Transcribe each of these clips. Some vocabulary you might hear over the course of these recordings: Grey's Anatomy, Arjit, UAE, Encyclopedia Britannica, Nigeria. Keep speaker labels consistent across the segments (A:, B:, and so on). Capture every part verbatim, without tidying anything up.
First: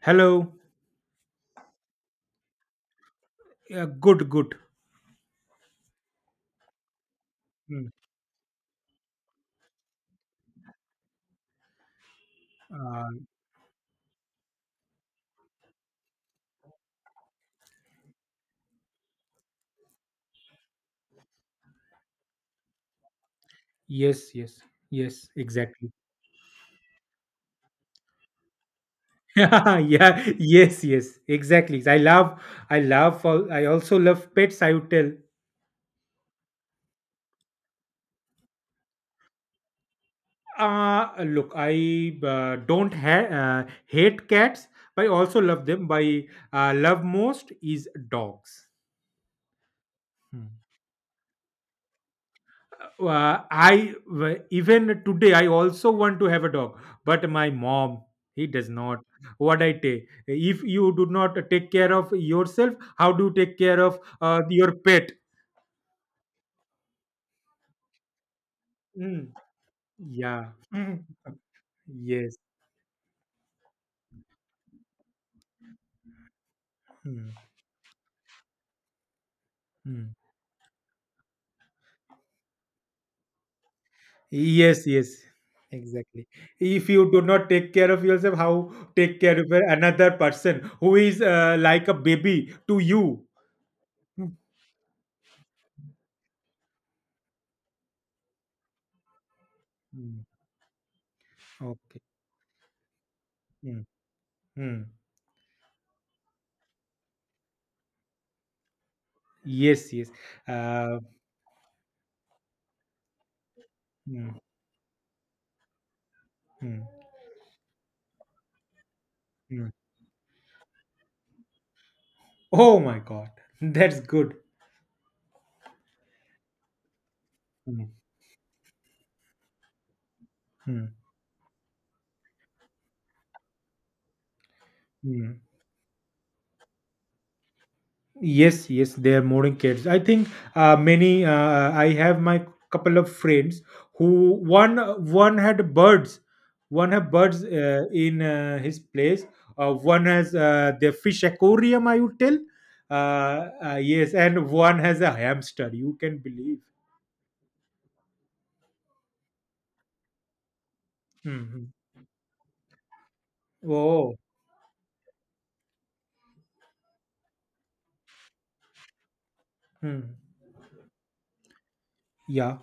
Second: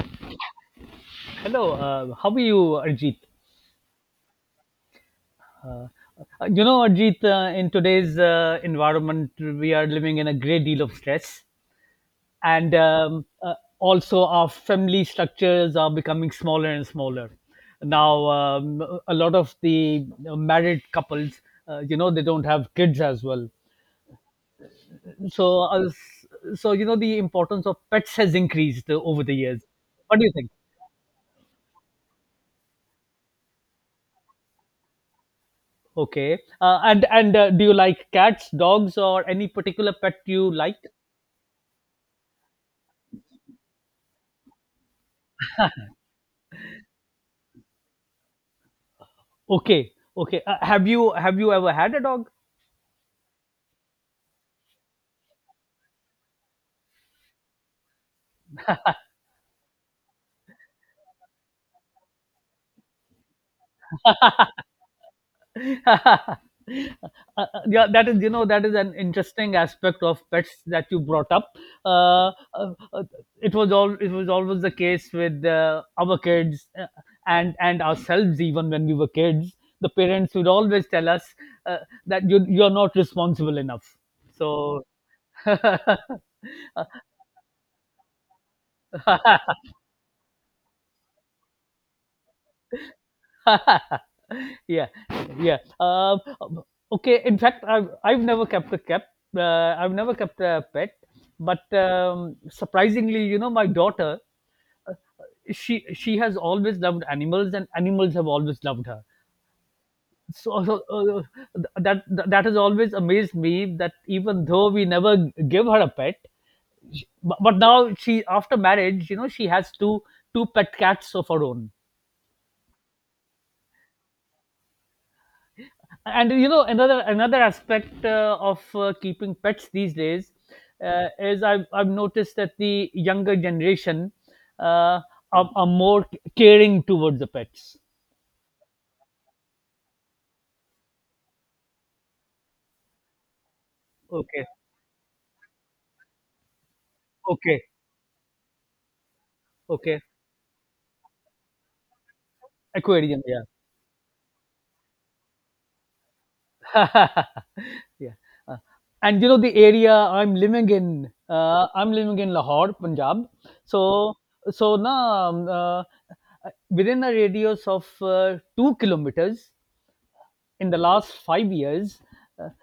A: Hello.
B: Hello, uh, how are you, Arjit?
A: Yeah, good, good.
B: Uh, you know, Arjit, uh, in
A: Mm.
B: today's uh, environment, we are living in a great deal of stress. And
A: Uh,
B: um, uh, also, our family structures are becoming smaller and smaller. Now, um, a lot of the uh, married couples, uh, you know, they don't have kids as well.
A: yes, yes, yes,
B: So, uh,
A: exactly.
B: so you know, the importance of pets has increased uh, over the years.
A: yeah,
B: What do you think?
A: yes, yes, exactly. I love, I love, al- I also love pets. I would tell.
B: Okay, uh, and and uh, do you like cats, dogs, or any particular pet you like?
A: Uh, look, I uh, don't ha- uh, hate cats, but I also love them. But I uh, love most is dogs.
B: Okay, okay. Uh,
A: Hmm.
B: have you have you ever had a dog?
A: Uh, I w- even today I also want to have a dog, but my mom he does not. What I take if you do not take care of yourself, how do you take care of uh, your pet?
B: Uh, uh, yeah, that is you know that is an
A: Mm,
B: interesting aspect of
A: yeah.
B: pets that you
A: Mm,
B: brought up. Uh,
A: yes.
B: uh, uh, it was all it was always the case with uh, our kids, uh,
A: Mm,
B: and and ourselves even when we were kids. The
A: mm.
B: parents would always tell us uh, that you you're not responsible enough. So.
A: Yes. Yes. Exactly. If you do not take care of yourself, how take care of another person who is uh, like a baby to you? Mm,
B: Yeah, yeah, um um, okay, in fact i've i've never kept a cat. uh, I've never
A: mm.
B: kept a pet, but
A: Okay.
B: um, surprisingly, you know, my
A: Mm,
B: daughter,
A: mm.
B: she she has always loved animals, and animals have always loved her.
A: Yes, yes.
B: so, so
A: Uh,
B: uh, that that has always amazed me that,
A: Mm,
B: even though we never give her a pet,
A: mm,
B: but, but now she, after marriage, you know, she
A: mm.
B: has two two pet cats of her own.
A: Oh my God, that's good.
B: And, you know, another another
A: Mm,
B: aspect uh, of uh, keeping pets these days
A: mm,
B: uh, is, I've, I've noticed that the younger generation uh,
A: mm.
B: are, are more caring towards the pets.
A: Yes, yes, they are modern kids. I think uh, many. Uh, I have my couple of friends who
B: Okay.
A: one one had birds, one have birds
B: Okay.
A: uh, in uh, his place. Uh,
B: Okay.
A: one has uh, the fish aquarium. I would tell.
B: Aquarium, yeah.
A: Uh, uh, yes, and one has a hamster. You can believe.
B: Yeah. Uh, and you know the area I'm living in,
A: hmm
B: uh,
A: hmm.
B: I'm living in Lahore, Punjab. so
A: Oh.
B: so now, um, uh, within a radius of uh, two kilometers,
A: Hmm.
B: in the last five years, uh,
A: Yeah.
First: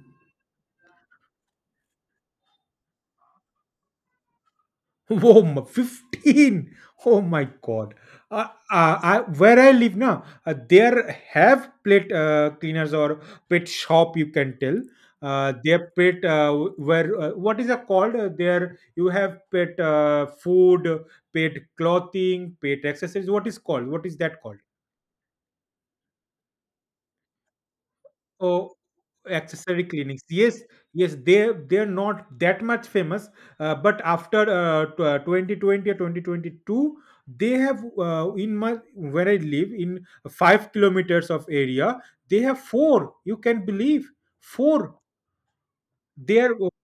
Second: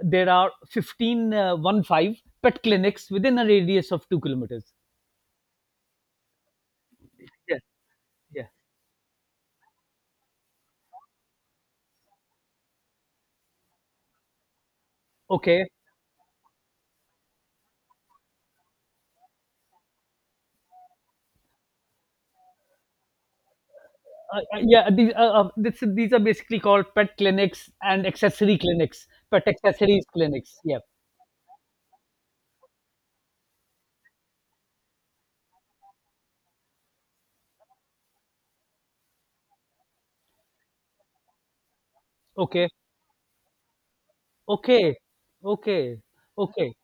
B: there are fifteen, uh, one five pet clinics within a radius of two kilometers.
A: Oh, my- fifteen. Oh my
B: Yeah,
A: God. Uh,
B: yeah.
A: uh, I, where I live now, uh, there have plate uh, cleaners or pet shop, you can tell. Uh,
B: Okay.
A: their pet, uh, where, uh, what is it called? Uh, there you have pet uh, food, pet clothing, pet accessories. What is called? What is that
B: Uh,
A: called?
B: uh, yeah, these, uh, uh, this, these are basically called pet clinics and accessory
A: Oh,
B: clinics, pet
A: accessory
B: accessories
A: clinics.
B: clinics.
A: Yes,
B: Yeah.
A: yes, they they're not that much famous, uh, but after uh, tw- uh, twenty twenty or twenty twenty-two, they have uh, in my where I live in five kilometers of area, they have
B: Okay.
A: four. You can believe
B: Okay.
A: four.
B: Okay.
A: There w-
B: Okay.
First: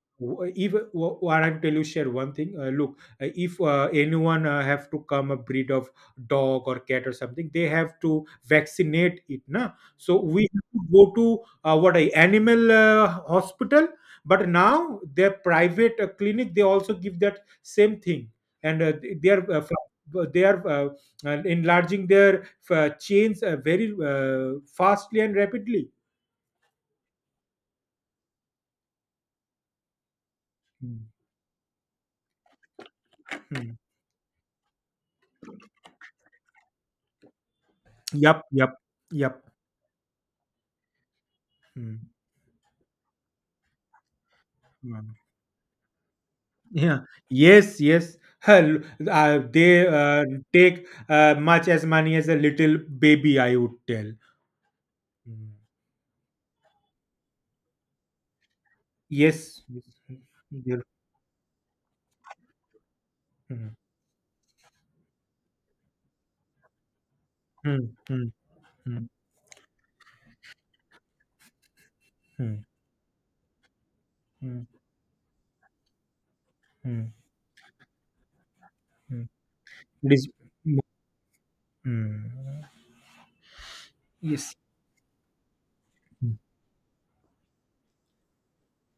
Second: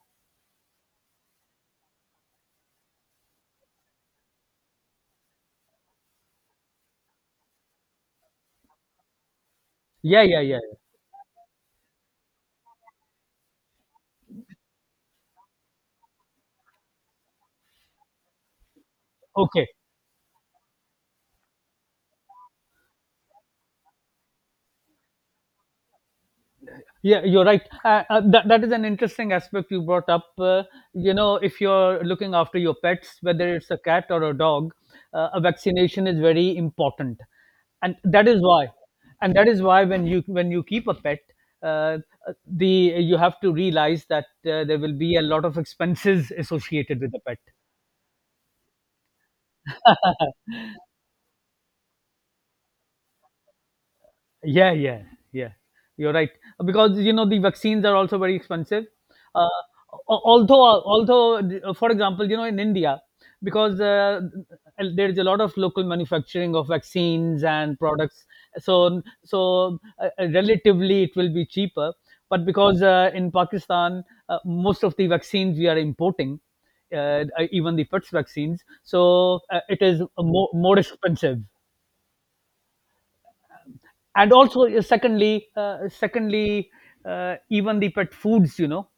A: if w- what I'm tell you share one thing, uh, look, uh, if uh, anyone uh, have to come a breed of dog or cat or something, they have to vaccinate it na. So
B: Yeah, yeah,
A: we
B: yeah,
A: have
B: yeah.
A: to go to uh, what a animal uh, hospital. But now their private uh, clinic, they also give that same thing. And uh, they are uh,
B: Okay.
A: fl- they are uh, uh, enlarging their uh, chains, uh, very uh, fastly and rapidly.
B: Yeah, you're right. Uh, uh, that that is an interesting aspect you brought up. Uh,
A: Hmm.
B: you know, if you're looking after your pets, whether it's a cat or a dog, uh, a vaccination is very important, and that is
A: yep
B: why,
A: yep
B: and
A: yep
B: that is why when you when you keep a pet, uh,
A: Hmm.
B: uh, the you have to realize that uh, there will
A: Mm.
B: be a lot of expenses
A: Yeah.
B: associated with the
A: Yes. Yes. Hell, uh, they uh,
B: pet.
A: take uh, much as money as a little baby. I would tell.
B: Yeah, yeah, yeah.
A: Mm.
B: You're right, because, you know, the vaccines are also very expensive. Uh,
A: Yes. yes, yes,
B: al-
A: mm,
B: although, although, uh, for example, you know, in India, because uh, there is a lot of local manufacturing of vaccines
A: yeah,
B: and
A: mm,
B: products,
A: mm,
B: so
A: mm,
B: so uh, uh, relatively it will be cheaper. But
A: mm,
B: because uh, in Pakistan, uh,
A: mm,
B: most of the vaccines we are importing,
A: mm, mm,
B: uh, even the PETS vaccines,
A: mm.
B: so uh, it is
A: It is.
B: more
A: Mm,
B: more expensive.
A: mm.
B: And
A: Yes.
B: also uh, secondly uh, secondly, uh, even the pet foods, you know,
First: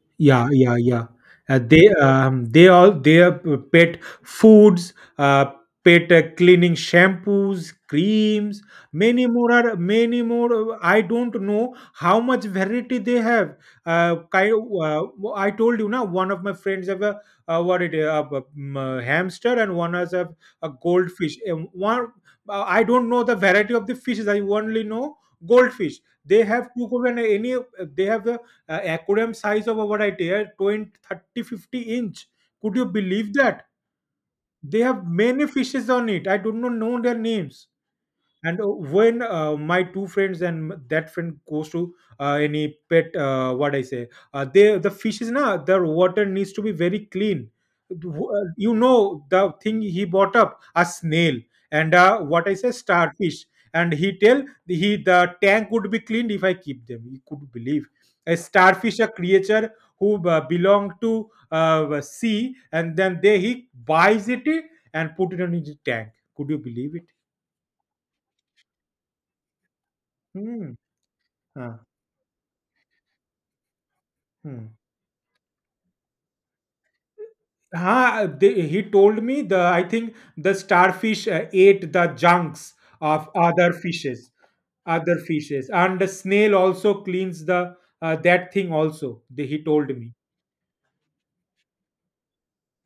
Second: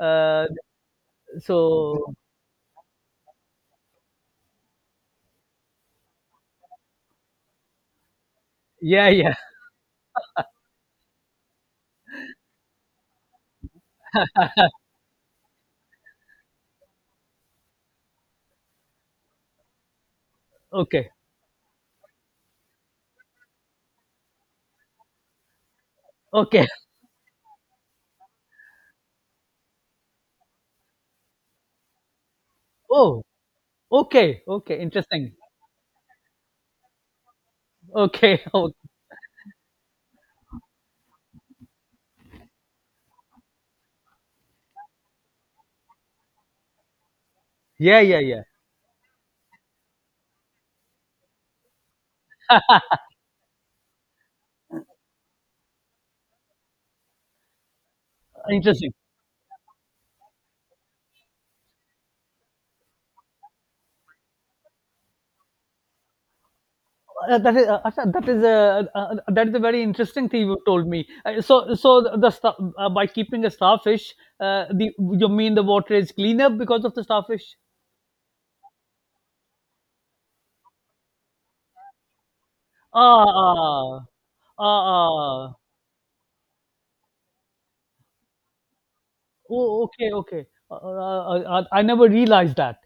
B: uh,
A: Yeah, yeah, yeah. Uh, they
B: so.
A: um, they all their pet foods, uh, pet uh, cleaning shampoos, creams,
B: Yeah,
A: many
B: yeah.
A: more are many more. uh, I don't know how much variety they have. Uh, kind uh, I told you now. One of my friends have a uh, what it uh, b- m- uh, hamster, and one has a, a
B: Okay,
A: goldfish. Um, One uh, I don't know the variety of the fishes. I only know goldfish. They
B: okay.
A: have two and any. They have a uh, aquarium size of over right here twenty thirty fifty inch. Could you
B: Oh,
A: believe that?
B: okay,
A: They
B: okay.
A: have
B: Interesting.
A: many fishes on it. I do not know their names.
B: Okay.
A: And uh,
B: Oh,
A: when uh, my two friends and m- that friend goes to uh, any pet, uh, what I say, uh, they the fish is now their water needs to be very clean.
B: yeah, yeah,
A: W-
B: yeah.
A: uh, you know, the thing, he bought up a snail. And uh, what I say, starfish. And he tell, he the tank would be cleaned if I keep them. You could believe. A
B: Interesting.
A: starfish, a creature who uh, belong to uh, sea. And then they he buys it and put it on his tank. Could you believe it?
B: Uh, that is, uh, Asha, that is a uh, uh, that is a very interesting thing you
A: Hmm.
B: told me. Uh, so
A: Huh.
B: so the, the sta- uh, by keeping a starfish, uh,
A: Hmm.
B: the you mean the water is cleaner because of the starfish?
A: Huh, they, he told me the I think the starfish uh, ate the junks
B: Ah,
A: of other
B: ah,
A: fishes,
B: ah,
A: other
B: ah.
A: fishes, and the snail also cleans the uh, that thing also. They, he
B: Oh,
A: told
B: okay,
A: me.
B: okay. Uh, uh, uh, uh, I never realized that.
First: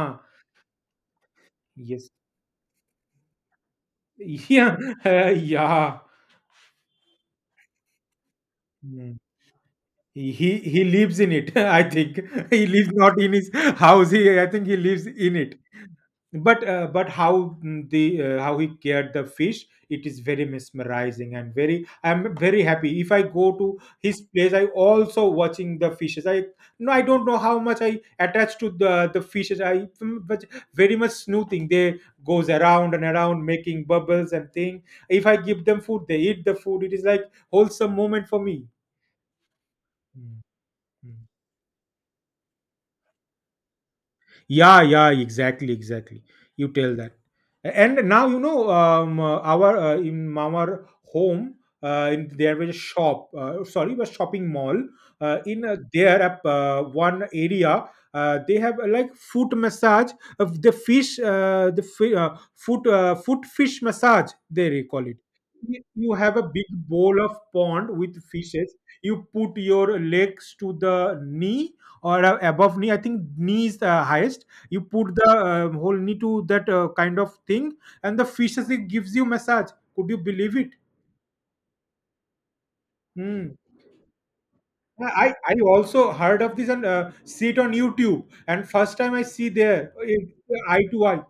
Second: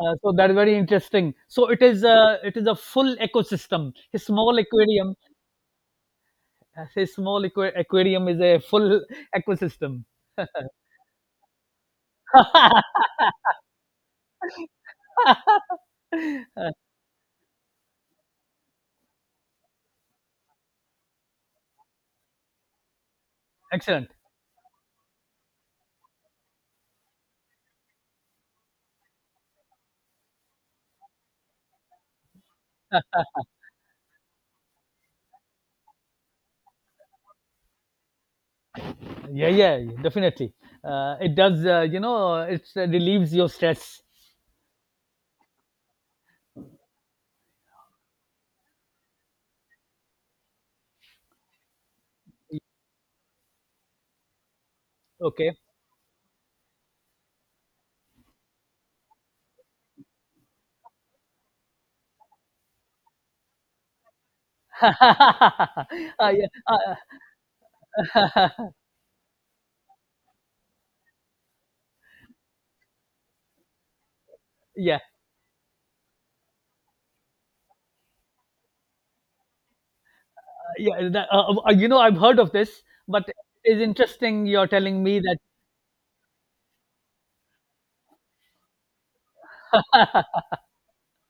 B: Uh, so that is very interesting. So it is
A: Yes.
B: a it is a full ecosystem. A small
A: Yeah.
B: aquarium,
A: Uh, yeah.
B: a small aqua- aquarium is a full
A: Hmm.
B: ecosystem.
A: He he he lives in it. I think he lives not in his house. He I think he lives in it. but
B: Uh,
A: uh, but how mm, the uh, how he cared the fish, it is very mesmerizing, and very I'm very happy. If I go to
B: Excellent.
A: his place, I also watching the fishes, I no, I don't know how much I attach to the the fishes, I mm, but very much snoozing. They goes around and around making bubbles and thing. If I give them food, they eat the food. It is like wholesome moment for me.
B: Yeah, yeah,
A: Mm,
B: definitely. Uh,
A: mm.
B: it does. Uh, you know, it uh, relieves your stress.
A: yeah yeah, exactly exactly You tell that. And now you know um, uh, our uh, in our home, uh, in, there was a shop uh, sorry, a shopping mall. Uh,
B: Okay.
A: in uh, there up, uh, one area, uh, they have uh, like foot massage of the fish. Uh, the fi- uh, foot uh, Foot fish massage they call it. Y- you
B: Uh,
A: have a
B: yeah,
A: big
B: uh,
A: bowl of pond with fishes. You put your legs to the knee, or uh, above knee. I think knee is the highest. You
B: yeah.
A: put the uh, whole knee to that uh, kind of thing. And the fishes, it gives you massage. Could you believe it?
B: Yeah, that, uh, uh, you know, I've heard of this, but
A: Hmm.
B: it's interesting you're telling
A: Yeah,
B: me
A: I,
B: that.
A: I also heard of this and uh, see it on YouTube. And first time I see there, it, eye to eye.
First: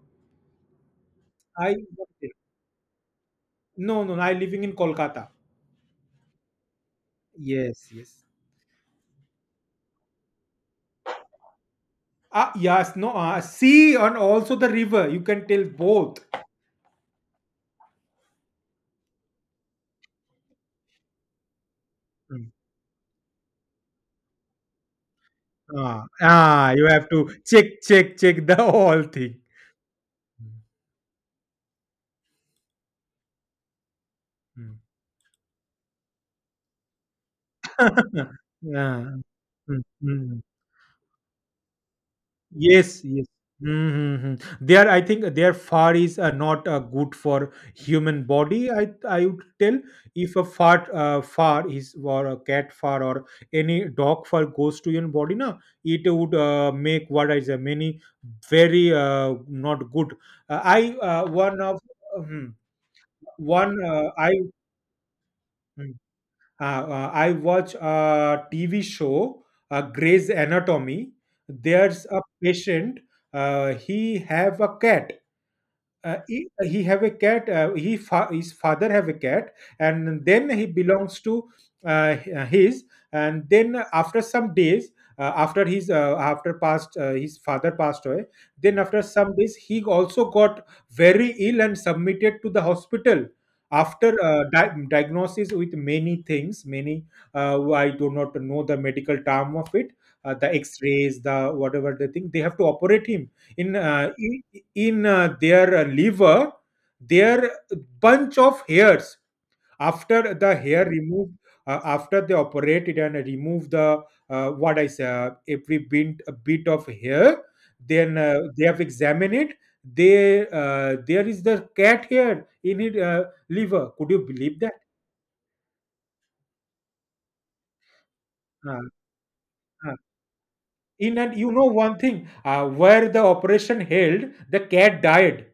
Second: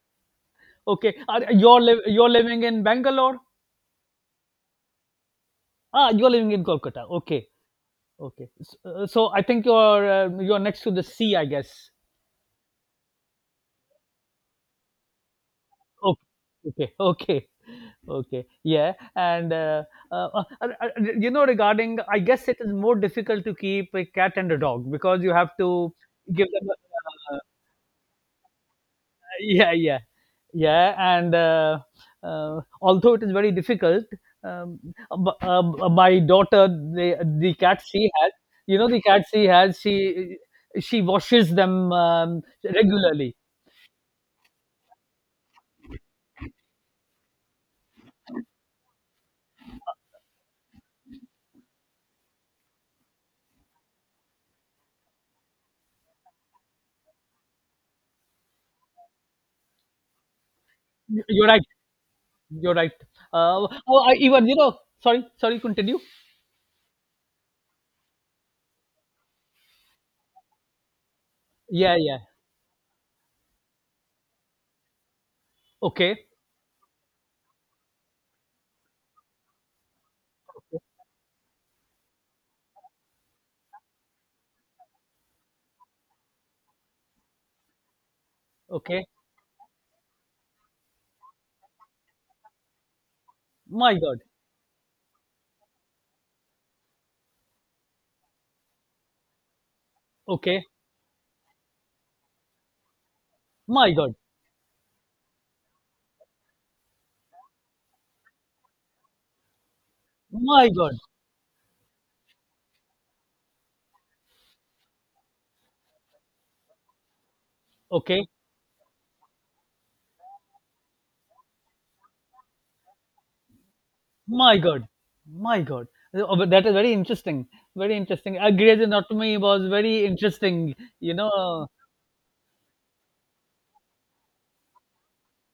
B: Okay, are,
A: I
B: you're liv you're living in Bangalore.
A: No, no. I living in Kolkata.
B: Ah, you're living in Kolkata. Okay,
A: Yes yes.
B: okay. So, uh, so I think you're uh, you're next to the sea, I guess.
A: Ah yes no. Uh, sea and also the river. You can tell
B: Okay,
A: both.
B: okay, okay, okay. Yeah, and uh, uh, uh, uh, uh, you know, regarding, I guess
A: Mm.
B: it is more difficult to keep a cat and a dog because you have to
A: Ah,
B: give them.
A: ah, you have to check check check the whole thing.
B: Yeah, yeah,
A: Mm,
B: yeah. And uh, uh, although it is very difficult,
A: mm.
B: um, b- uh, b- uh, my daughter, the, the cat she has, you know the
A: Yeah.
B: cat she has
A: Mm,
B: she
A: mm.
B: she washes them um,
A: Yes, yes.
B: regularly.
A: Mm-hmm. There, I think their far is uh, not uh, good for human body. I I would tell, if a fart uh, far is or a cat far or any dog far goes to your body, na, it would uh, make what is a many very uh, not good. Uh, I, uh,
B: You're
A: one
B: right,
A: of. Mhm.
B: you're right. Uh,
A: One,
B: oh,
A: uh,
B: I
A: I.
B: even, you know. Sorry, sorry,
A: Hmm.
B: continue.
A: Uh, uh, I watch a T V show, uh, Grey's Anatomy.
B: Yeah,
A: There's
B: yeah.
A: a patient. Uh, he have a cat uh,
B: Okay,
A: he, he have a cat uh, he fa- His father have a cat, and then he belongs to uh, his and then after some days, uh, after his uh, after passed uh, his father passed away. Then after
B: okay.
A: some days, he also got very ill and submitted to the hospital.
B: My
A: After
B: God.
A: uh, di- diagnosis with many things, many, uh, I do not know the medical term of it, uh, the
B: Okay.
A: x-rays, the whatever the thing, they have to operate him in
B: My
A: uh,
B: God,
A: in, in uh, their uh, liver. Their bunch of hairs. After the
B: my
A: hair
B: God.
A: removed, uh, after they operated and remove the, uh, what I say uh, every bit, a bit of hair. Then
B: Okay.
A: uh, they have examined it. They uh, There is the cat hair in it uh, liver. Could you
B: My
A: believe that?
B: God, my God. Uh, that is very interesting. Very interesting. Uh,
A: uh,
B: Grey's Anatomy was
A: uh.
B: very interesting. You
A: In and you know
B: know.
A: one thing, uh, where the operation held, the cat died.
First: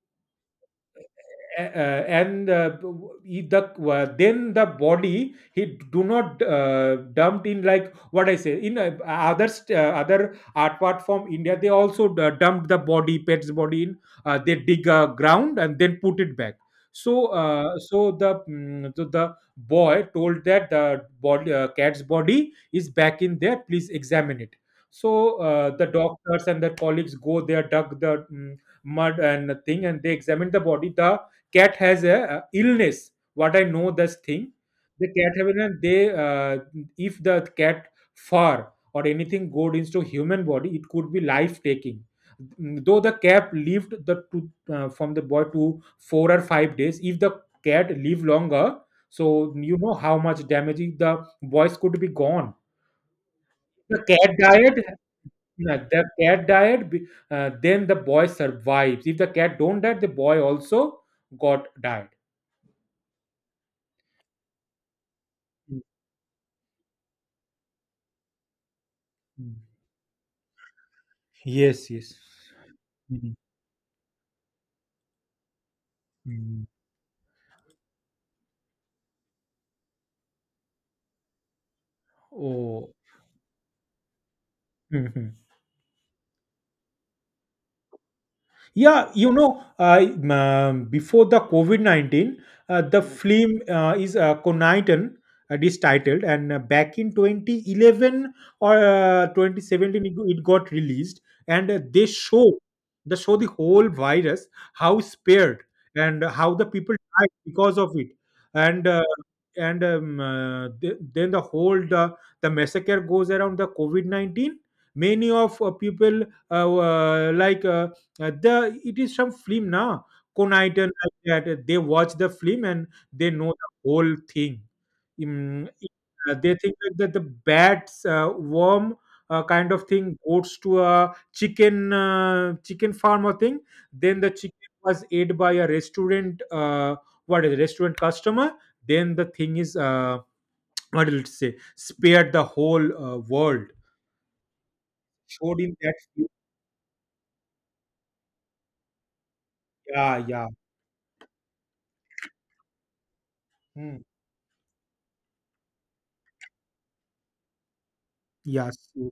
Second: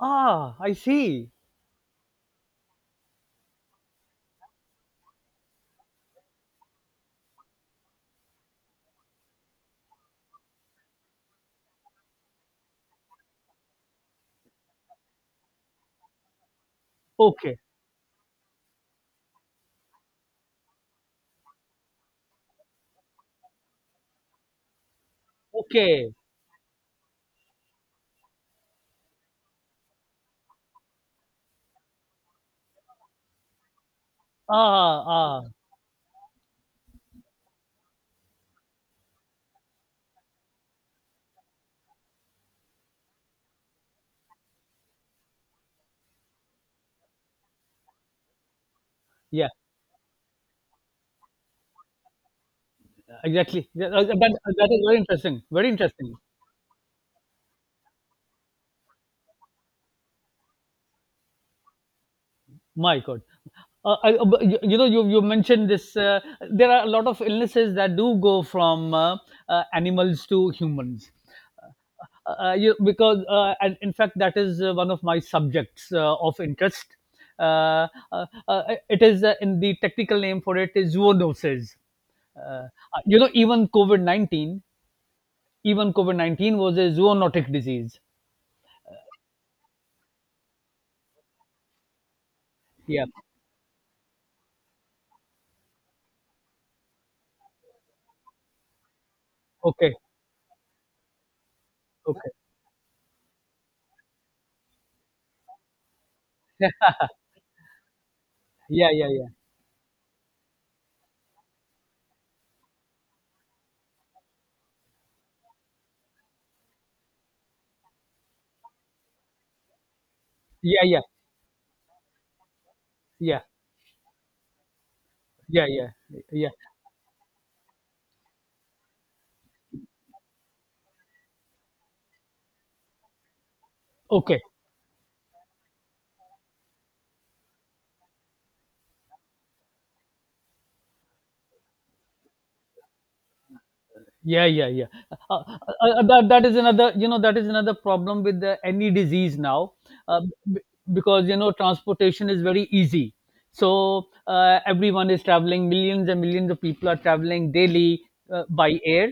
B: Ah, I see.
A: Uh, and uh, he- the uh, Then the body, he do not uh, dumped in, like what I say, in uh, other st- uh, other art part from India, they also d- dumped the body, pet's body in, uh, they dig a ground and then put it back. So
B: Okay,
A: uh, so the mm, so the boy told that the body uh, cat's body is back in there, please examine it. So uh, the
B: okay.
A: doctors and their colleagues go there, dug the mm, mud and thing, and they examined the body. The cat has a uh, illness, what I know this thing.
B: Ah,
A: The cat
B: ah.
A: have an they uh, if the cat fur or anything goes into human body, it could be life taking. Though the cat lived the to, uh, from the boy to four or five days, if the cat live longer,
B: Yeah,
A: so you know how much damage the boys could be gone.
B: exactly. Yeah,
A: The
B: uh,
A: cat
B: That that is
A: died.
B: very interesting. Very
A: Yeah, the
B: interesting.
A: cat died, be- uh, then the boy survives. If the cat don't die, the boy also got died.
B: My God. Uh, I, uh, but you, you know, you you mentioned this. Uh, there are a lot of illnesses that do go from uh,
A: Mm.
B: uh, animals to humans.
A: Yes, yes.
B: uh, uh, you, because
A: Mhm.
B: uh, and in fact that is uh, one of my subjects uh, of
A: Mhm.
B: interest. Uh, uh, uh, it is uh, in the technical name for it is zoonoses. uh, uh,
A: Oh,
B: you know, even covid-19 even covid nineteen was a zoonotic disease.
A: Yeah, you know, I um, before the COVID nineteen, uh, the
B: Yeah,
A: film uh, is uh, Coniton, it is titled, and uh, back in twenty eleven or uh,
B: okay,
A: twenty seventeen, it, it got released, and uh, they
B: okay.
A: show they show the whole virus, how spared, and how the people died because of it, and
B: Yeah,
A: uh,
B: yeah, yeah,
A: and um, uh, th- then the whole the, the massacre goes around the COVID nineteen. Many of uh, people uh, uh, like. Uh, uh, the It is some film na Knight
B: yeah, yeah, yeah,
A: like that. They watch the film and they
B: yeah,
A: know the whole thing.
B: yeah,
A: Mm,
B: yeah,
A: uh,
B: yeah.
A: they think like that the bats, uh, worm, uh, kind of thing goes to a chicken uh, chicken farm or thing. Then the
B: Okay,
A: chicken was ate by a restaurant. Uh, what is it, restaurant customer? Then the thing is, uh, what did it say? Spared the whole uh, world.
B: yeah, yeah, yeah. uh, uh,
A: Showed in that.
B: uh, that,
A: film.
B: that is another you know that is another problem with the, any disease now. uh,
A: Yeah, yeah.
B: b- because, you know, transportation is very easy,
A: Hmm.
B: so uh, everyone is traveling, millions and millions of people are traveling daily uh, by
A: Yes.
B: air,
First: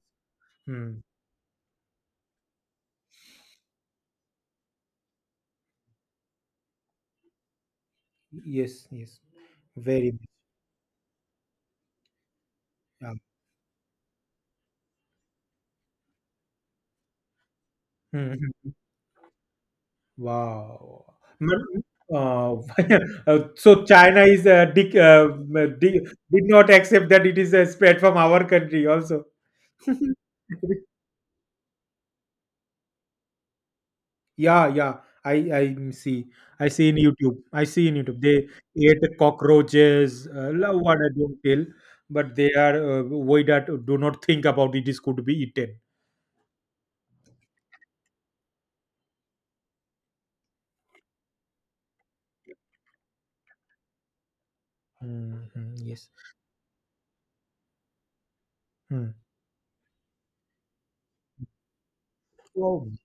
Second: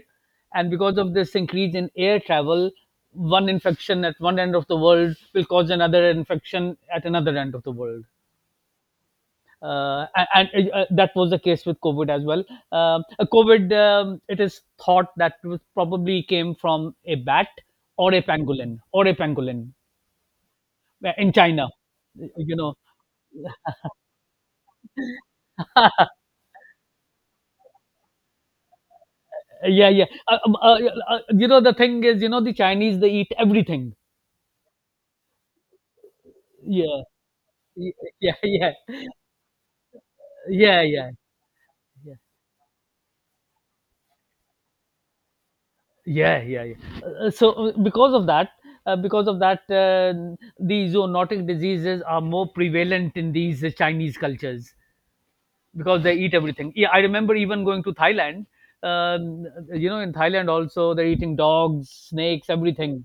B: and because
A: Hmm.
B: of this increase in air travel, one infection at one end of the world will cause another infection at another end of the world.
A: Yes, yes,
B: uh,
A: very much.
B: a- and uh, uh, that was the case with COVID as well. Um,
A: Yeah.
B: Uh, COVID, um, it is thought that was probably came from a bat or a
A: Mhm.
B: pangolin or a pangolin
A: Wow.
B: uh, in China.
A: Mm, Uh,
B: You know.
A: uh, so China is uh, dic- uh, di- did not accept that it is uh, spread from our country also.
B: Yeah, yeah. Uh, um, uh, uh, uh, you know, the thing is, you know, the Chinese, they eat everything.
A: Yeah, yeah. I I see. I see in
B: Yeah,
A: YouTube. I see
B: yeah.
A: in YouTube. They
B: Yeah, yeah,
A: ate cockroaches. Uh, la-
B: yeah,
A: what I
B: yeah,
A: don't tell, but they are uh, why that do not think about it is could be eaten.
B: yeah, yeah, yeah, yeah. Uh, so, uh, because of that, uh, because of that, uh, the zoonotic diseases are more prevalent in these uh, Chinese cultures,
A: Mhm. Yes.
B: because they eat everything. Yeah, I remember even going to Thailand.
A: Hmm.
B: Um, you know, in Thailand also they're eating dogs, snakes,
A: Oh.
B: everything.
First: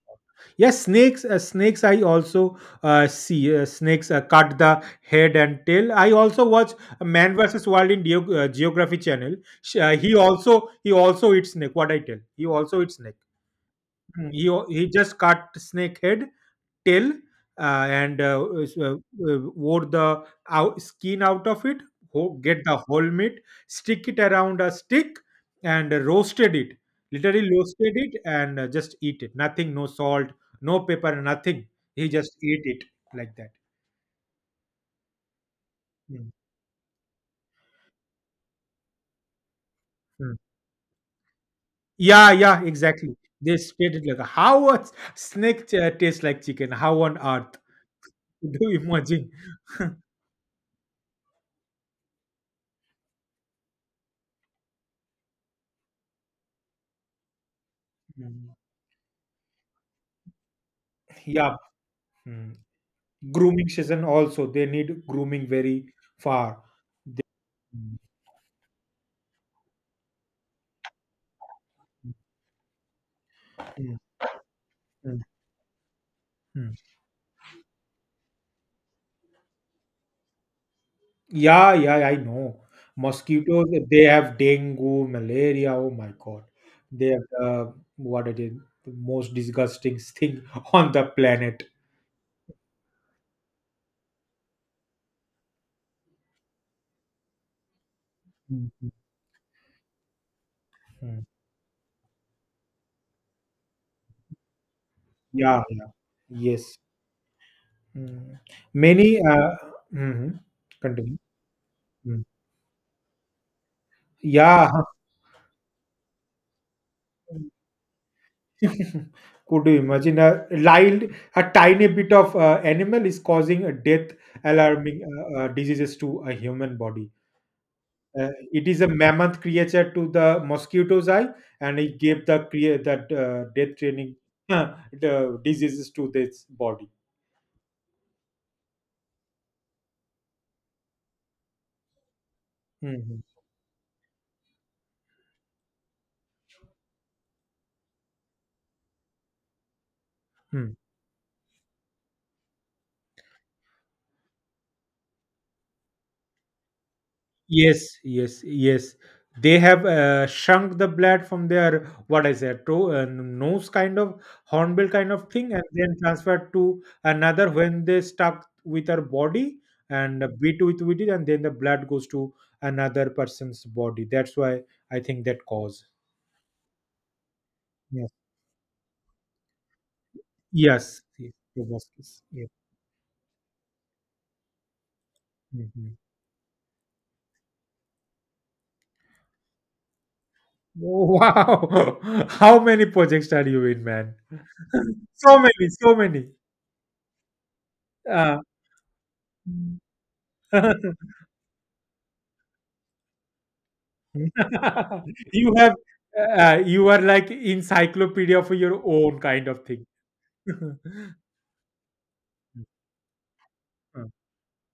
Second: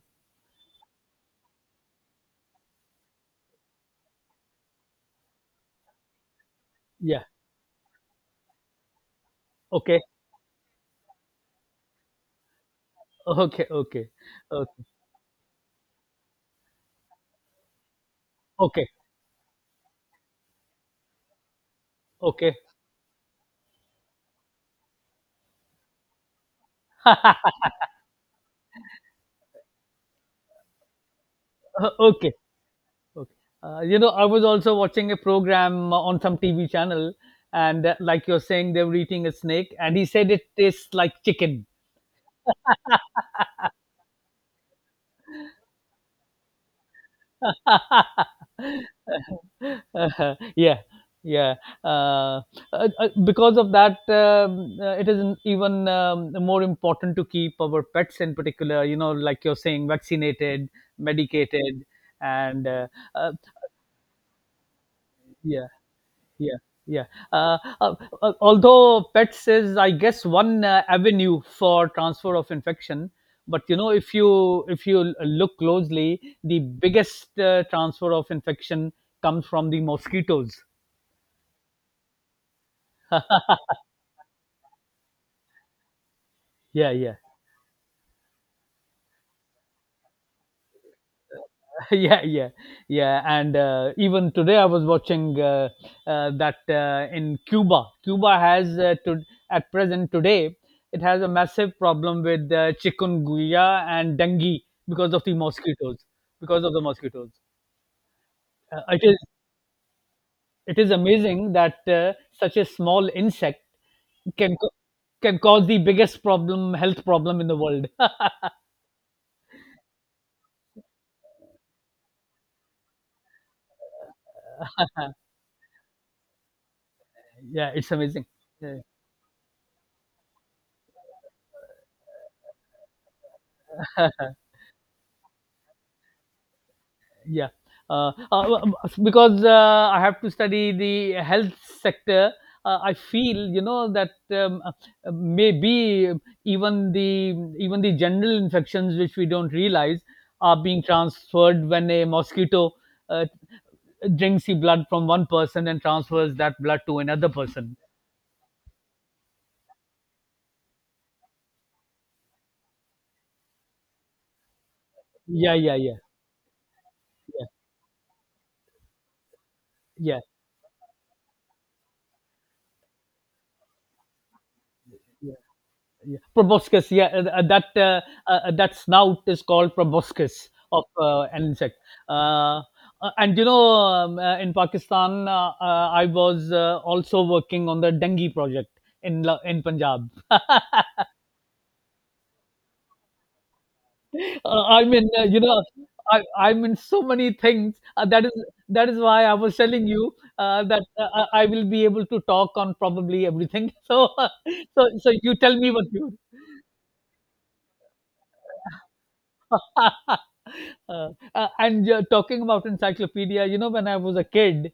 A: Yes, snakes. Uh, snakes. I also uh, see uh, snakes uh, cut the head and tail. I also watch
B: Yeah.
A: Man versus Wild in Geo- uh, Geography Channel. Sh- uh,
B: Okay.
A: he also he also eats snake. What I tell, he also eats snake.
B: Okay. Okay.
A: Hmm, He o-
B: Okay.
A: he just cut snake head tail, uh, and uh, s-
B: Okay.
A: uh, uh, wore the out, skin out of it, ho-
B: Okay.
A: get the whole meat, stick it around a stick, and uh, roasted it. Literally roasted it and uh, just eat it. Nothing, no salt, no pepper, nothing.
B: Uh,
A: He just
B: okay.
A: ate it
B: Okay.
A: like that.
B: Uh, you know, I was also watching a program on
A: Mm,
B: some T V channel, and uh, like you're saying, they were eating a snake, and he said
A: mm.
B: it tastes like chicken.
A: Yeah, yeah, exactly. They spread it like a- how a s- snake uh, tastes like chicken. How on earth? Do you imagine?
B: Yeah, yeah. uh, uh, uh, because of that, um, uh, it is an- even, um, more important to keep our pets in
A: Mm,
B: particular, you know, like you're saying, vaccinated,
A: yeah.
B: medicated,
A: Mm.
B: and uh, uh,
A: Grooming season also they need grooming
B: yeah,
A: very
B: yeah,
A: far.
B: yeah.
A: They-.
B: Uh, uh,
A: Mm,
B: uh, Although pets is, I guess, one uh, avenue for transfer of infection. But, you know, if you if you l-
A: mm,
B: look closely, the
A: mm.
B: biggest uh, transfer of infection comes from the mosquitoes.
A: Yeah, yeah, I know. Mosquitoes. They have dengue malaria, oh my God.
B: Yeah,
A: They
B: yeah.
A: have uh, what it is, the most disgusting thing on the planet.
B: Yeah, yeah, yeah. And uh, even today I was watching uh, uh, that uh, in Cuba, cuba
A: Mm,
B: has
A: mm,
B: uh, to at present today, it has
A: mm.
B: a massive problem with uh, chikungunya and dengue, because of the
A: Yeah, yeah.
B: mosquitoes, because of
A: Yes.
B: the mosquitoes.
A: Mm.
B: uh, it
A: Many
B: is
A: uh, mhm.
B: it is
A: Continue.
B: amazing that uh,
A: Mm.
B: such a small insect can
A: Yeah,
B: co-
A: huh.
B: can cause the biggest problem health problem in the world.
A: Could you imagine a lild, a tiny bit of uh, animal is causing a death, alarming uh, uh, diseases to a human body?
B: Yeah, it's amazing.
A: Uh, it
B: Yeah.
A: is a mammoth creature to the mosquito's eye, and it gave the crea- that uh, death training the diseases to this body.
B: Yeah. uh, uh, because uh, I have to study the health sector, uh, I
A: Mhm.
B: feel, you know, that um, uh, maybe even the even the general infections which we don't realize are
A: Hmm.
B: being transferred when a mosquito uh, drinks the blood from one person and transfers that blood to another person.
A: Yes, yes, yes. They have uh, shrunk the blood from their what I said, to uh, nose kind of hornbill kind of thing,
B: Yeah,
A: and
B: yeah,
A: then
B: yeah,
A: transferred to
B: yeah,
A: another when they stuck with our body
B: yeah,
A: and beat with with it, and then the blood goes to another person's body. That's why I think
B: yeah.
A: that cause.
B: Yeah, proboscis. Yeah, uh, uh, that uh,
A: Yes,
B: uh, that snout is called proboscis of
A: yes,
B: uh,
A: yes,
B: an insect.
A: proboscis. Yes.
B: Uh, uh, and you know, um, uh, in Pakistan, uh, uh,
A: Mhm.
B: I was uh, also working on the dengue project in La- in Punjab.
A: Wow, how many projects are you in, man?
B: Uh, I mean, uh,
A: So
B: you know,
A: many, so
B: I,
A: many.
B: I'm in so many things. Uh, that is
A: Uh,
B: that is why I was telling you uh, that uh, I I will be able to talk on probably everything. So, uh, so, so you
A: you
B: tell me
A: have
B: what you.
A: uh, you are like encyclopedia for your own kind of thing.
B: uh, uh, and you're talking about encyclopedia, you know, when I was a kid,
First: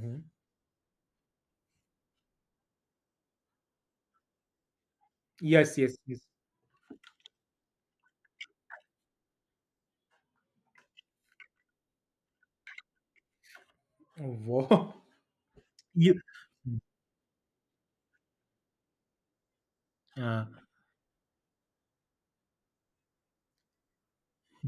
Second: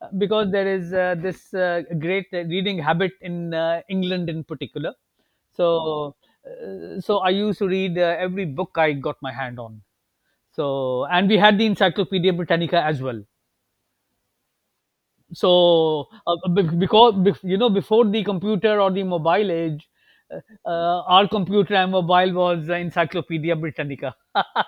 B: uh, because there is uh, this uh, great reading habit in uh, England in particular.
A: Yes, yes,
B: So,
A: yes.
B: uh, so I used to read uh, every book I got my hand on. So, and we had the Encyclopedia Britannica as well.
A: Oh, wow.
B: So,
A: You,
B: uh, be-
A: mm,
B: because, bef- you know, before the computer or the mobile age, uh,
A: uh,
B: uh, our computer and mobile was the Encyclopedia Britannica.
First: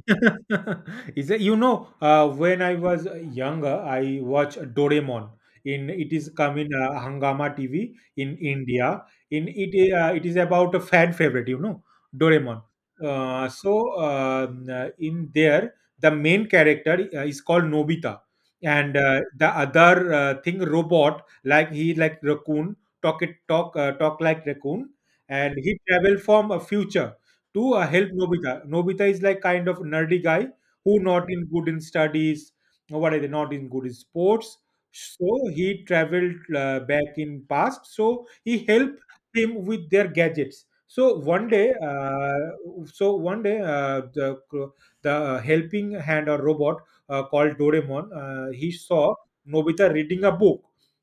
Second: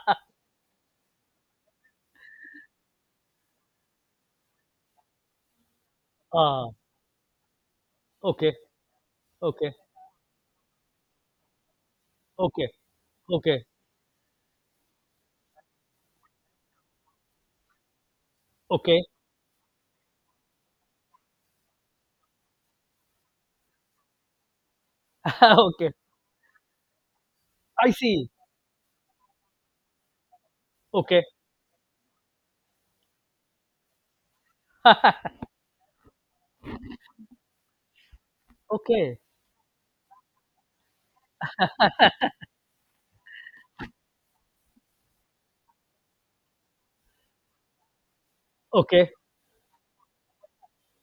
A: is that, you know uh, when I was younger, I watched Doraemon. In it is come in
B: Ah,
A: uh, Hangama TV in
B: okay,
A: India. In
B: okay.
A: it uh, it is about a fan favorite, you know Doraemon.
B: Okay,
A: uh,
B: okay,
A: so um, uh, in there the main character uh, is called Nobita, and
B: okay,
A: uh, the other uh, thing robot, like he like raccoon talk, it talk uh, talk like raccoon, and he
B: okay.
A: travel from a future to uh,
B: I
A: help
B: see.
A: Nobita. Nobita is like kind of nerdy guy who
B: Okay.
A: not in good in studies. What are they not in good in sports? So he traveled uh, back in past. So he helped
B: Okay,
A: him with their gadgets. So one day, uh, so one day, uh, the the helping hand or robot uh, called Doraemon, uh, he
B: okay,
A: saw Nobita reading a book.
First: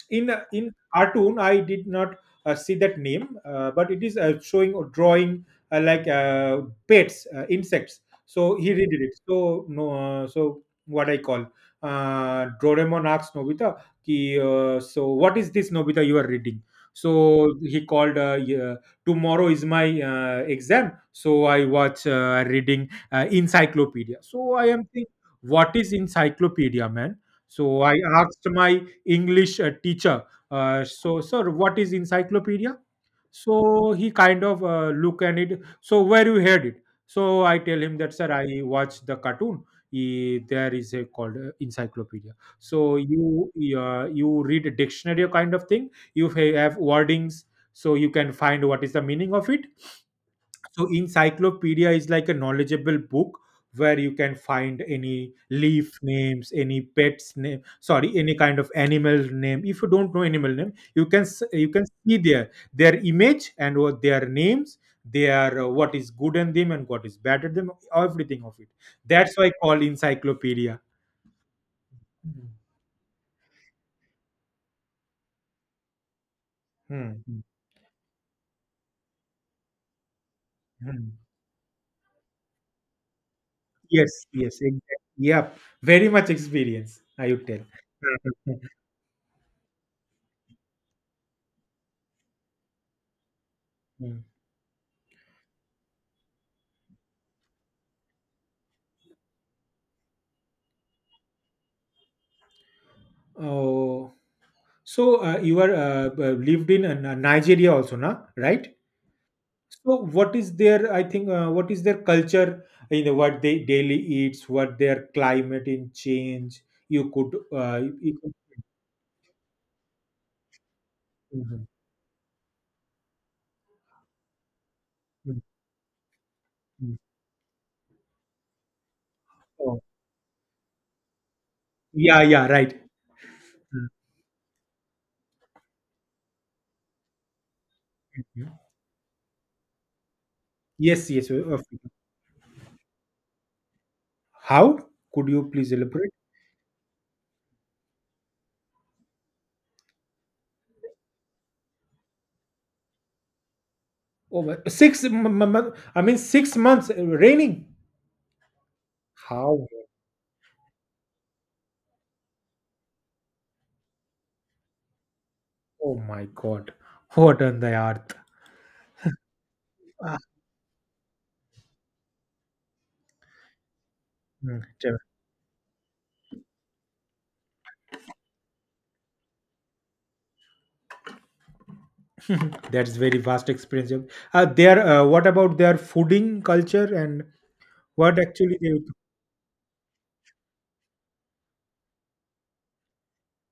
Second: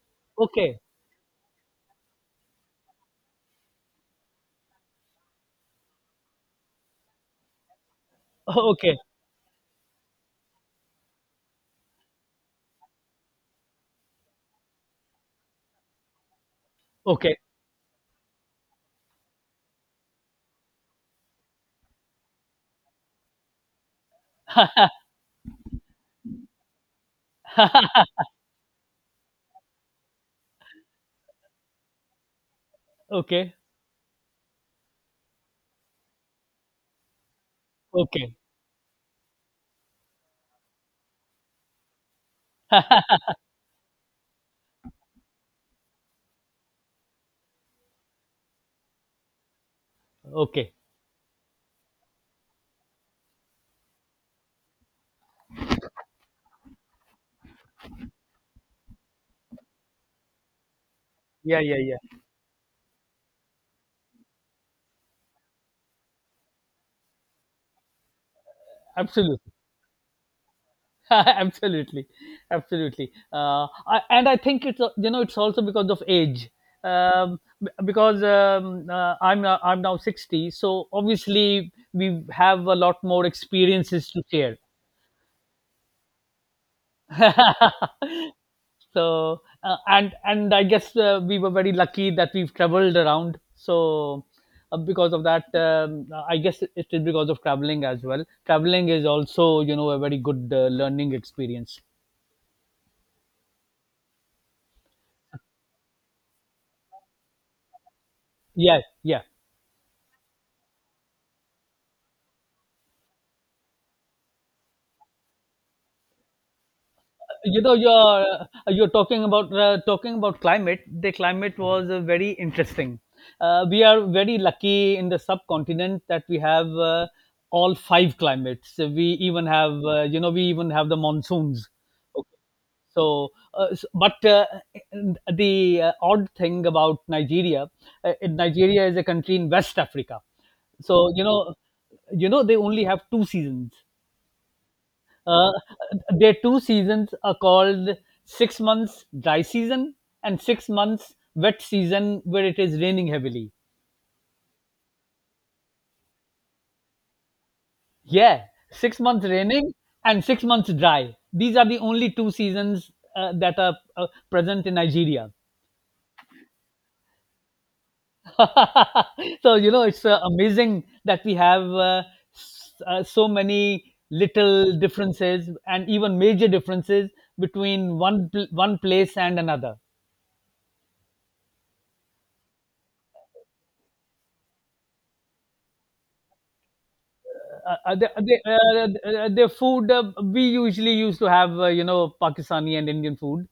A: In in
B: okay,
A: cartoon, I did not uh, see that name, uh, but it is uh, showing a drawing uh, like uh, pets, uh, insects. So he
B: okay,
A: redid it. So no, uh, So what I call uh, Doraemon asks Nobita, ki, uh, so what is this, Nobita, you are reading?
B: okay,
A: So he called. Uh, yeah, tomorrow is my uh, exam, so I watch uh, reading uh, encyclopedia. So I am thinking, what is encyclopedia, man? So I asked my English uh, teacher, uh, so sir, what is encyclopedia?
B: okay,
A: So he kind of uh, look at it. So where you heard it? So I tell him that sir,
B: okay,
A: I watch the cartoon. He, there is a called uh, encyclopedia. So you uh, you read a dictionary kind of thing. You ha- have wordings, so you can find what is the meaning of it.
B: okay.
A: So encyclopedia is like a knowledgeable book where you can find any leaf names, any pets name, sorry, any kind of animal name. If you don't know animal name, you can s-
B: Yeah,
A: you
B: yeah,
A: can see
B: yeah.
A: their their image and what their names, their uh, what is good in them and what is bad at them, everything of it. That's why I
B: Absolutely.
A: call encyclopedia.
B: Absolutely.
A: Mhm.
B: Absolutely. Uh, I, and I think it's, uh, you know, it's also because of age.
A: Hmm.
B: Um, b- because um, uh, I'm, uh, I'm now sixty, so
A: Hmm.
B: obviously we have a lot more experiences to
A: Yes, yes,
B: share.
A: exactly. Yep. Very much experience, I would tell.
B: so uh, and and I guess uh, we were very lucky that we've traveled around.
A: Hmm.
B: So uh, because of that um, I guess it is because of traveling as well. Traveling is also, you know, a very good uh, learning experience.
A: Oh, so uh, you are uh, b- lived in uh, Nigeria also, na? Right?
B: Yeah, yeah.
A: So what is their? I think uh, what is their culture? You know what they daily eats, what their climate in change. You could.
B: You know,
A: Uh, you,
B: you're
A: you could.
B: uh, you're talking about uh, talking about climate The climate
A: Mhm.
B: was uh, very interesting. Uh, we are very lucky in the
A: Mhm.
B: subcontinent that we have,
A: Mhm.
B: uh, all five climates. We even have,
A: Oh,
B: uh, you know, we even have the monsoons.
A: yeah, yeah, right.
B: So, uh, s- but uh, the uh, odd thing about Nigeria, uh,
A: Mhm.
B: Nigeria is a country in West Africa.
A: Yes,
B: So you
A: yes. uh,
B: know,
A: of-
B: you know they only have two seasons.
A: How could you
B: Uh,
A: please elaborate?
B: their two seasons are called six months dry season and six months wet season, where it is raining heavily.
A: Oh, but six. m- m- m- I mean, six months uh, raining.
B: Yeah, six months
A: How?
B: raining and six months dry. These are the only two seasons uh, that are uh, present in Nigeria.
A: Oh my God! What on the earth?
B: so you know it's
A: Ah,
B: uh, amazing that we have, uh, s- uh, so many
A: mm.
B: little differences and even major differences between one pl- one place and another.
A: Mhm. That's very vast experience. Yeah. Uh, their uh, What about their fooding culture and
B: uh, uh, the,
A: what
B: the, uh,
A: actually they do?
B: uh, the food uh, we usually used to have, uh, you know, Pakistani and Indian food.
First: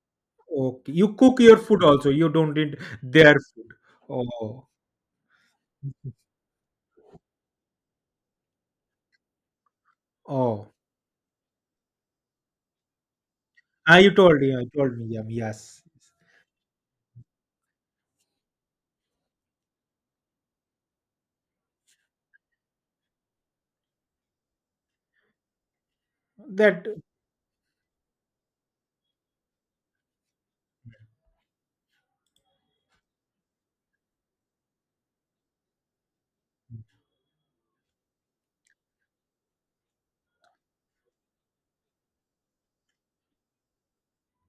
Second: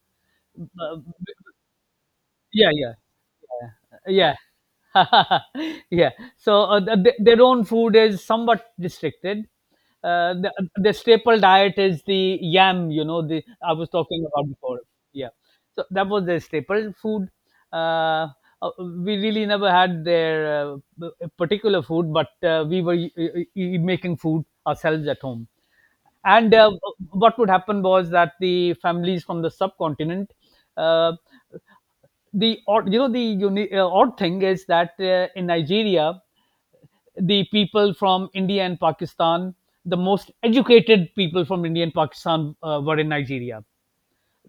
A: Okay?
B: Uh,
A: You cook your food also. You don't
B: yeah,
A: eat
B: yeah,
A: their food.
B: yeah,
A: Oh,
B: yeah, yeah. So uh, th- th- their own food is somewhat restricted. uh, the,
A: oh.
B: the staple diet is the yam, you know, the I was
A: Ah, you
B: talking
A: told
B: about
A: me. You
B: before.
A: told me. Yeah,
B: Yeah,
A: yes.
B: so that was their staple food. uh, uh, we really never had their uh, p- particular food, but uh, we were y- y- y- making food ourselves at home. And uh,
A: That
B: what would happen was that the families from the subcontinent, uh, the odd, you know, the uni- uh, odd thing is that uh, in Nigeria, the people from India and Pakistan, the most educated people from India and Pakistan uh, were in Nigeria.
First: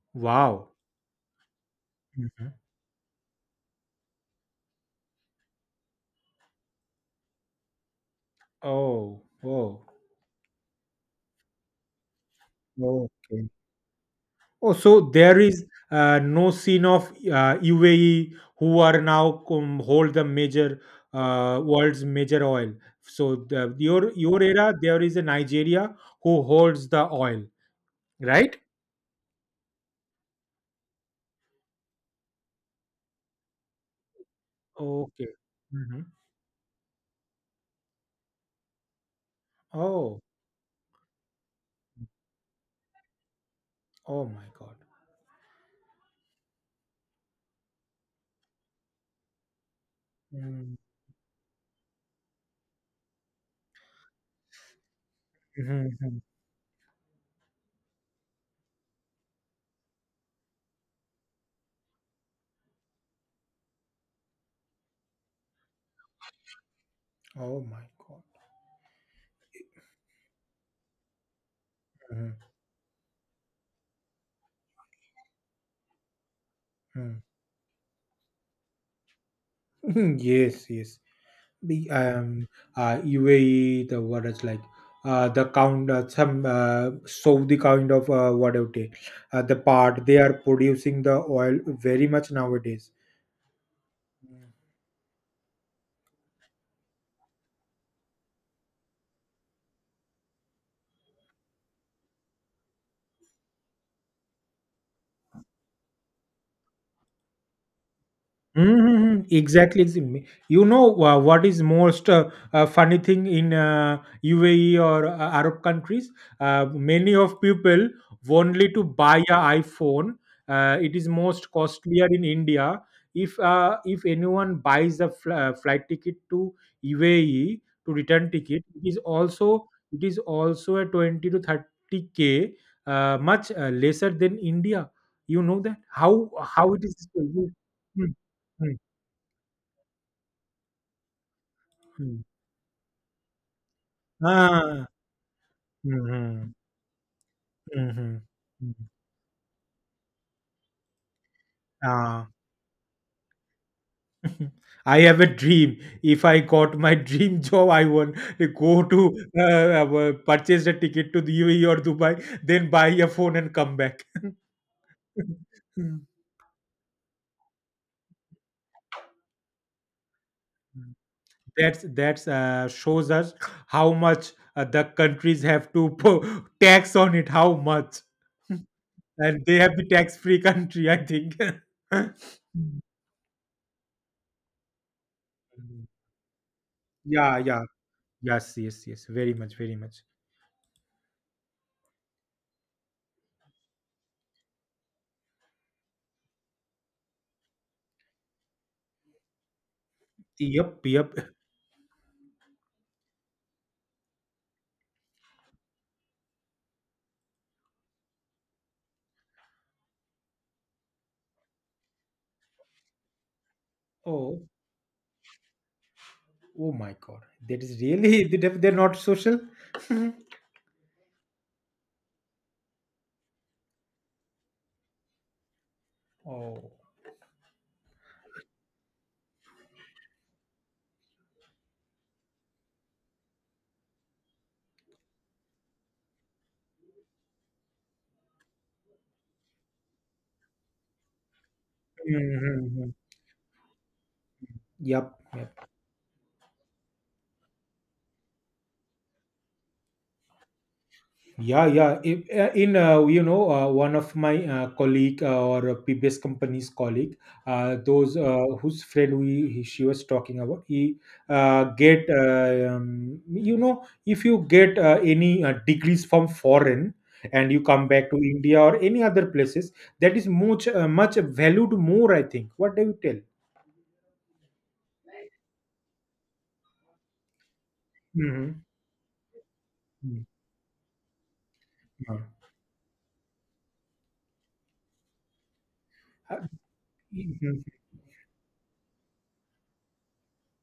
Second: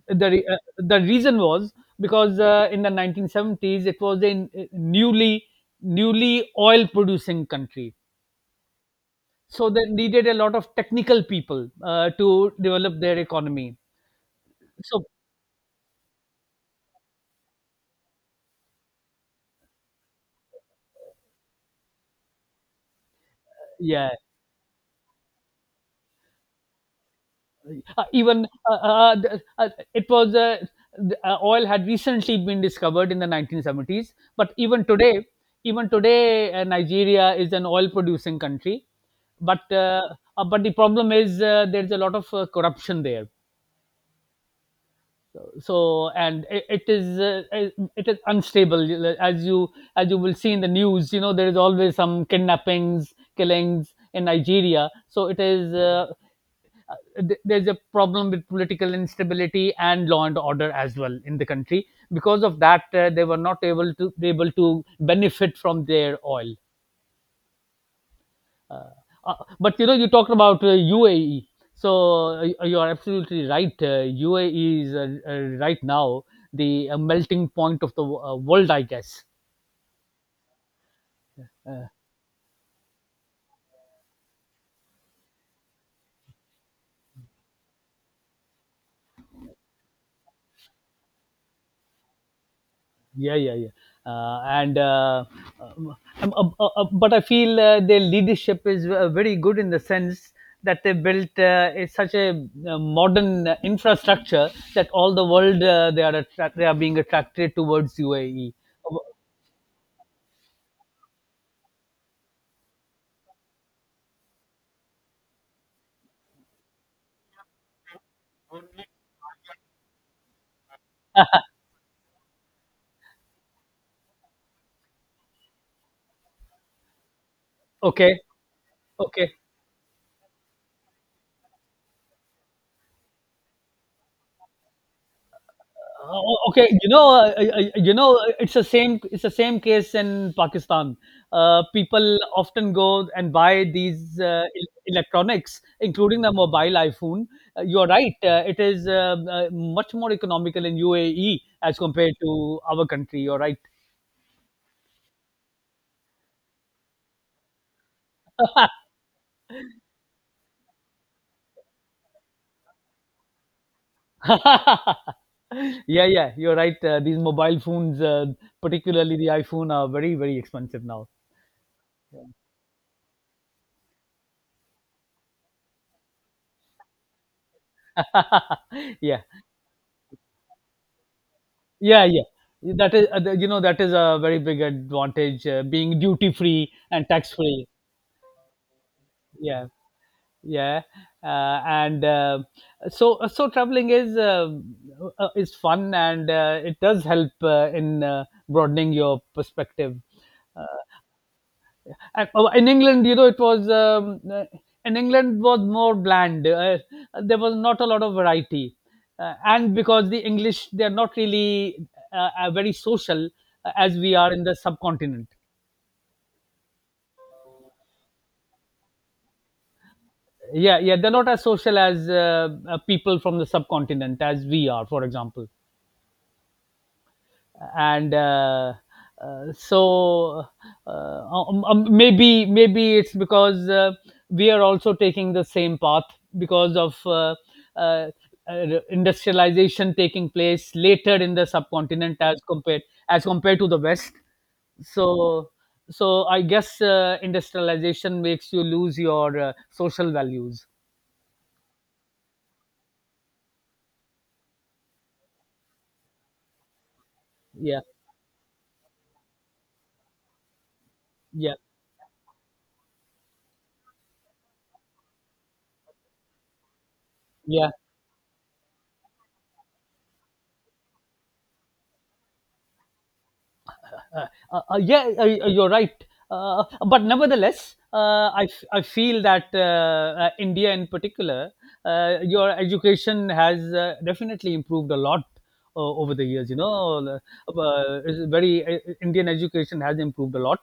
B: The re- uh,
A: Wow.
B: the reason was because
A: Mhm.
B: uh, in the nineteen seventies it was a n- uh, newly newly oil producing country,
A: Oh,
B: so they
A: oh.
B: needed a lot of technical people uh, to develop their
A: Okay.
B: economy.
A: Oh, so
B: So
A: there is uh, no scene of uh, U A E who are now um, hold the major uh, world's major oil. So the,
B: yeah.
A: your your era, there is a Nigeria who holds the oil,
B: Uh, even
A: right?
B: uh, uh, th- uh, it was uh, th- uh, Oil had recently been discovered in the nineteen seventies, but even today
A: Okay.
B: even
A: Mhm.
B: today uh, Nigeria is an oil producing country. But uh,
A: Oh,
B: uh, but the problem is, uh, there's a lot of uh, corruption there.
A: oh my God.
B: So and it, it is uh, it is unstable. As you as you will see in the
A: Mm,
B: news, you know, there is always some kidnappings, killings in Nigeria. So it is
A: mhm,
B: uh,
A: mhm.
B: uh, there's a problem with political instability and law and order as well in the country. Because of that, uh, they were not able to able to benefit from their oil.
A: Oh my God.
B: Uh, uh, but you know, you talked about uh, U A E,
A: Mhm,
B: so uh, you are absolutely right. Uh, U A E is uh, uh, right now the uh,
A: mhm.
B: melting point of the uh, world, I guess.
A: Yes, yes.
B: Uh,
A: the um, uh, U A E, the what is like uh, the count uh, some uh, Saudi kind of uh, what do you take, uh, the part they are producing the oil very much nowadays.
B: yeah, yeah, yeah. uh, and uh, um, um, um, uh, uh, but I feel uh, their leadership is uh, very good, in the sense that they built uh, a- such a uh, modern uh, infrastructure that all the world, uh, they are attract- they are being attracted towards U A E.
A: Mm-hmm. Exactly. ex- me- You know uh, what is most uh, uh, funny thing in uh, U A E or uh, Arab countries? Uh, many of people only to buy a iPhone. Uh, it is most costlier in India. If uh, if anyone buys a fl- uh, flight ticket to U A E to
B: okay,
A: return ticket, it is
B: okay.
A: also it is also a twenty to thirty k, uh, much uh, lesser than India. You know that
B: Uh,
A: how
B: okay
A: how it
B: you
A: is.
B: know, uh, uh, uh, you know, uh, it's the same, it's the same case in Pakistan. Uh, people
A: Mhm.
B: often go and buy these uh, el-
A: Ah.
B: electronics, including the
A: Mhm.
B: mobile iPhone. Uh, you're right.
A: Mhm.
B: Uh, it is
A: Hmm.
B: uh, uh, much more economical in U A E as compared
A: Ah.
B: to our country. You're right.
A: I have a dream. If I got my dream job, I want to go to uh, uh, purchase a ticket to the U A E or Dubai, then buy a phone and come back. Mm.
B: yeah, yeah, you're right. Uh, these mobile phones, uh, particularly the iPhone, are very, very expensive now.
A: that's that's uh, shows us how much uh, the countries have to po- tax on it. How much,
B: yeah.
A: and they have the tax-free country. I think.
B: Yeah, yeah. That is, uh, you know, that is a very big advantage, uh,
A: Mm.
B: being duty free and tax
A: Yeah. Yeah.
B: free.
A: Yes. Yes. Yes. Very much.
B: Yeah,
A: Very much.
B: yeah. Uh, and uh, So, uh, so traveling is uh, uh, uh, is fun, and uh, it does help uh, in uh, broadening your perspective. Uh,
A: Yep, yep.
B: and- oh, in England, you know, it was um, uh, in England was more bland. Uh, there was not a lot of variety, uh, and because the English, they are not really uh, uh, very social, uh, as we are in
A: Oh,
B: the subcontinent.
A: oh my God. That is really, they- they're not social.
B: Yeah, yeah, they're not as social as uh, uh, people from the subcontinent, as we are, for example.
A: Oh,
B: And uh, uh, so uh, um, um, maybe, maybe it's because uh, we are also taking the same path because of uh, uh, uh, industrialization taking place later in the subcontinent as
A: hmm.
B: compared,
A: Hmm.
B: as compared to the west.
A: Yep,
B: So
A: yep.
B: so I guess uh, industrialization makes you lose your uh, social values.
A: Yeah, yeah. If, uh, in uh, you know, uh, one of my uh, colleague uh, or a previous company's colleague, uh,
B: Yeah,
A: those uh, whose friend we he, she was talking about, he
B: yeah,
A: uh, get uh, um, you know, if you get uh, any uh, degrees from foreign and you
B: yeah.
A: come back to India or any other places, that is much uh, much valued more. I think. What do you tell?
B: Uh, uh, uh, yeah, uh, uh, you're right. Uh, but nevertheless, uh, I, f- I feel that uh, uh, India in particular, uh,
A: Hmm.
B: your education has uh, definitely improved a lot uh, over the years. You know, uh, uh, it's very uh, Indian education has improved a lot.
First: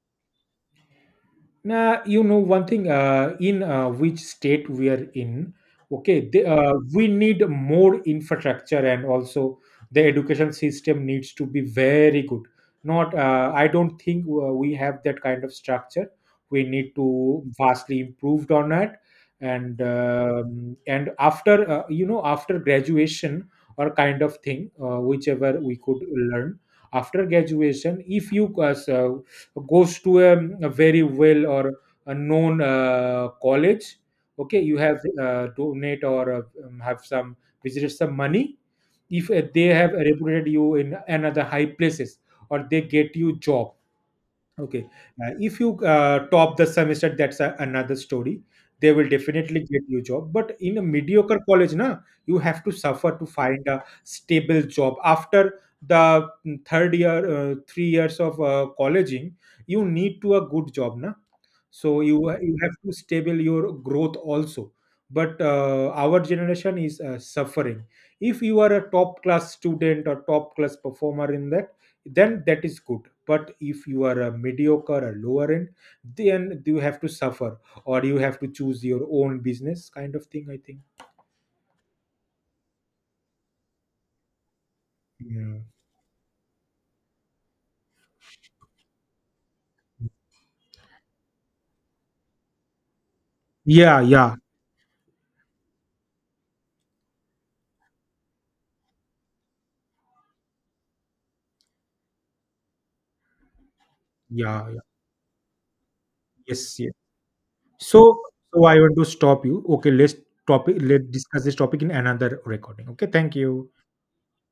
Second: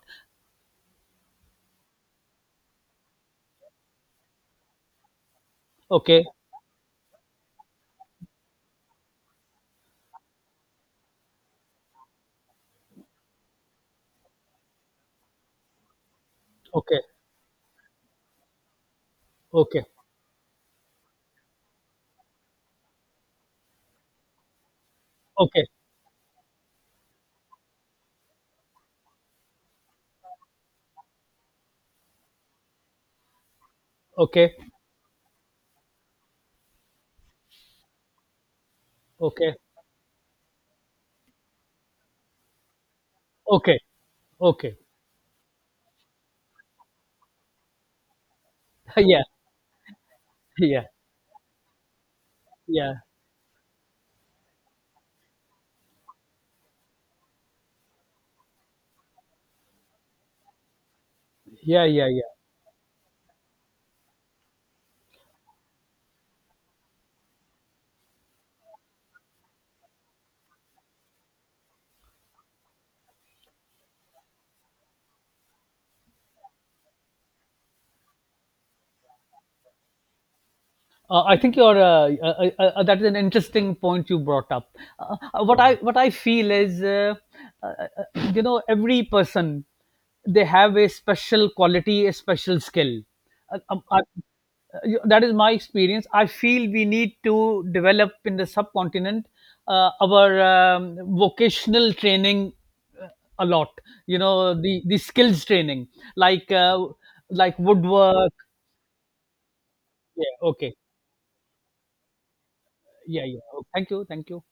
A: Nah, you know one thing. Uh, in uh, which state we are in,
B: Okay,
A: okay, the, uh, we need more infrastructure and also the education system needs to be very good. Not, uh, I don't think uh, we have that kind of structure. We need
B: okay,
A: to vastly improved on that, and
B: okay,
A: um, and after uh, you know after graduation or kind of thing, uh, whichever
B: okay,
A: we could learn after graduation, if you uh, so goes to a, a very well or a known uh, college,
B: okay,
A: okay, you have uh, donate or uh, um, have some visited some money, if uh,
B: okay,
A: they have reputed you in another high places or they get you job.
B: okay, okay.
A: Okay. Uh, if you uh, top the semester, that's a, another story. They will
B: yeah,
A: definitely get you job. But in a
B: yeah,
A: mediocre college, na, you have to
B: yeah,
A: suffer to find a stable job. After the mm, third year, uh, three years of uh, colleging, you need to a good job, na,
B: yeah,
A: so
B: yeah,
A: you
B: yeah.
A: you have to stable your growth also. But uh, our generation is uh, suffering. If you are a top class student or top class performer in that, then that is good. But if you are a mediocre or lower end, then you have to suffer, or you have to choose your own business kind of thing, I think.
B: Uh, I think you're uh, uh, uh, uh, uh, that is an interesting point you brought up. Uh, uh,
A: Yeah,
B: what I what I feel is, uh, uh, uh, you know, every person, they have a special quality, a special skill. Uh, um,
A: yeah,
B: I-
A: yeah.
B: uh, that is my experience. I feel we need to develop in the subcontinent uh, our um, vocational training uh, a lot. You know,
A: Yeah, yeah.
B: the the skills training, like
A: Yes,
B: uh,
A: yeah.
B: like
A: so
B: woodwork.
A: so I want to stop you. Okay, let's
B: Yeah. Okay.
A: topic let's discuss this topic in another recording. Okay,
B: Yeah.
A: thank
B: Yeah.
A: you.
B: Oh, thank you. Thank you.